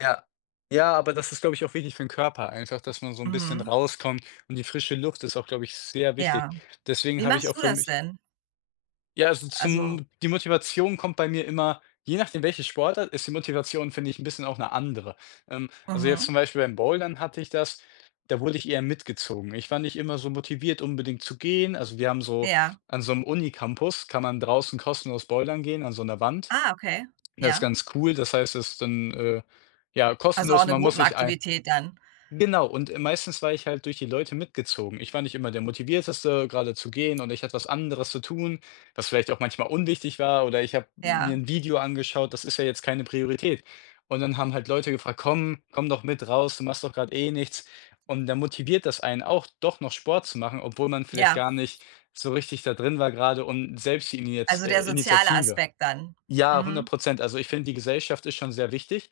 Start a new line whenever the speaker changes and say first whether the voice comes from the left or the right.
left: Ja. Ja, aber das ist, glaube ich, auch wichtig für 'n Körper einfach, dass man so 'n bisschen
right: Mhm.
left: rauskommt und die frische Luft ist auch, glaube ich, sehr wichtig.
right: Ja.
left: Deswegen
right: Wie
left: habe ich
right: machst
left: auch
right: du
left: für
right: das
left: mich
right: denn?
left: Ja, also,
right: Also
left: zum die Motivation kommt bei mir immer je nachdem, welche Sportart ist die Motivation, finde ich, 'n bisschen auch 'ne andere. Ähm, also, jetzt
right: Mhm.
left: zum Beispiel beim Bouldern hatte ich das, da wurde ich eher mitgezogen. Ich war nicht immer so motiviert, unbedingt zu gehen. Also, wir haben so
right: Ja.
left: an so 'nem Uni-Campus kann man draußen kostenlos bouldern gehen an so 'ner Wand.
right: Ah, okay.
left: Das
right: Ja.
left: ganz cool, das heißt, das ist dann, äh, ja,
right: Also, auch
left: kostenlos.
right: 'ne
left: Man muss nicht Ein
right: Gruppenaktivität dann.
left: genau, und, äh, meistens war ich halt durch die Leute mitgezogen. Ich war nicht immer der Motivierteste, gerade zu gehen und ich hatte was anderes zu tun, was vielleicht auch manchmal unwichtig war. Oder ich habe mir
right: Ja.
left: 'n Video angeschaut, das ist ja jetzt keine Priorität. Und dann haben halt Leute gefragt: „Komm. Komm doch mit raus, du machst doch grade eh nichts.“ Und da motiviert das einen auch, doch noch Sport zu machen, obwohl man vielleicht
right: Ja.
left: gar nicht so richtig da drin war gerade und selbst die Iniatz
right: Also
left: äh,
right: der soziale
left: Initiative
right: Aspekt dann.
left: ja, hundert
right: Mhm.
left: Prozent. Also, ich finde, die Gesellschaft ist schon sehr wichtig.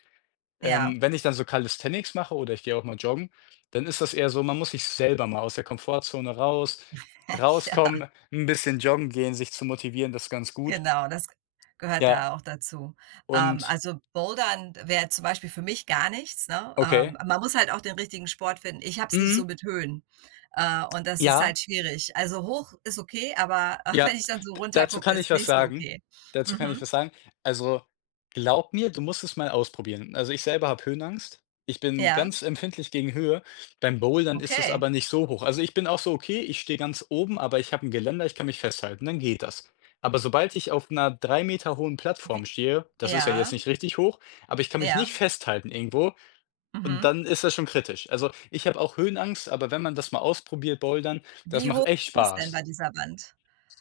right: Ja.
left: Ähm, wenn ich dann so Calisthenics mache oder ich gehe auch mal joggen, dann ist das eher so, man muss sich selber mal aus der Komfortzone raus
right: Ja.
left: rauskommen, 'n bisschen joggen gehen, sich zu motivieren, das ganz gut.
right: Genau, das g gehört
left: Ja.
right: da auch dazu. Ähm,
left: Und
right: also, Bouldern wäre zum Beispiel für mich gar nichts, ne? Ähm,
left: Okay.
right: man muss halt auch den richtigen Sport finden. Ich habe es nicht so
left: Mhm.
right: mit Höhen, äh, und das ist
left: Ja.
right: halt schwierig. Also, hoch ist okay, aber aber
left: Ja,
right: wenn ich dann so
left: d
right: runter
left: dazu
right: gucke,
left: kann ich
right: ist
left: was
right: nicht so
left: sagen,
right: okay.
left: dazu kann ich
right: Mhm.
left: was sagen. Also, glaube mir, du musst es mal ausprobieren. Also, ich selber habe Höhenangst. Ich bin
right: Ja.
left: ganz empfindlich gegen Höhe. Beim Bouldern ist es
right: Okay.
left: aber nicht so hoch. Also, ich bin auch so: „Okay, ich stehe ganz oben, aber ich habe 'n Geländer, ich kann mich festhalten“, dann geht das. Aber obald ich auf 'ner 3 Meter hohen Plattform
right: Wie
left: stehe, das ist ja jetzt
right: ja.
left: nicht richtig hoch, aber ich kann mich nicht
right: Ja.
left: festhalten irgendwo und
right: Mhm.
left: dann ist das schon kritisch. Also, ich habe auch Höhenangst, aber wenn man das mal ausprobiert, Bouldern, das
right: Wie hoch
left: macht echt
right: ist das denn
left: Spaß.
right: bei dieser Wand?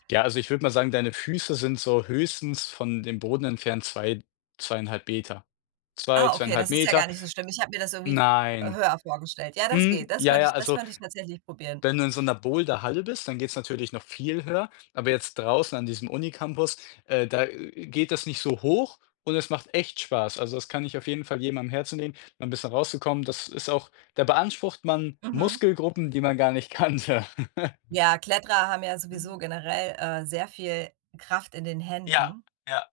left: Ja, also, ich würde mal sagen, deine Füße sind so höchstens von dem Boden entfernt 2, 2,5 Meter. 2,
right: Ah, okay,
left: 2,5
right: das ist ja gar
left: Meter.
right: nicht so schlimm. Ich habe mir das irgendwie v
left: Nein.
right: höher vorgestellt. Ja, das geht,
left: Hm,
right: das
left: ja,
right: könnte
left: ja,
right: ich das
left: also,
right: könnte ich tatsächlich probieren.
left: wenn du in so 'ner Boulderhalle bist, dann geht's natürlich noch viel höher. Aber jetzt draußen an diesem Uni-Campus, äh, da, äh, geht das nicht so hoch und es macht echt Spaß. Also, das kann ich auf jeden Fall jedem am Herzen legen, mal 'n bisschen rauszukommen. Das ist auch da beansprucht man
right: Mhm.
left: Muskelgruppen, die man gar nicht kannte.
right: Ja, Kletterer haben ja sowieso generell, äh, sehr viel Kraft in den
left: Ja,
right: Händen.
left: ja.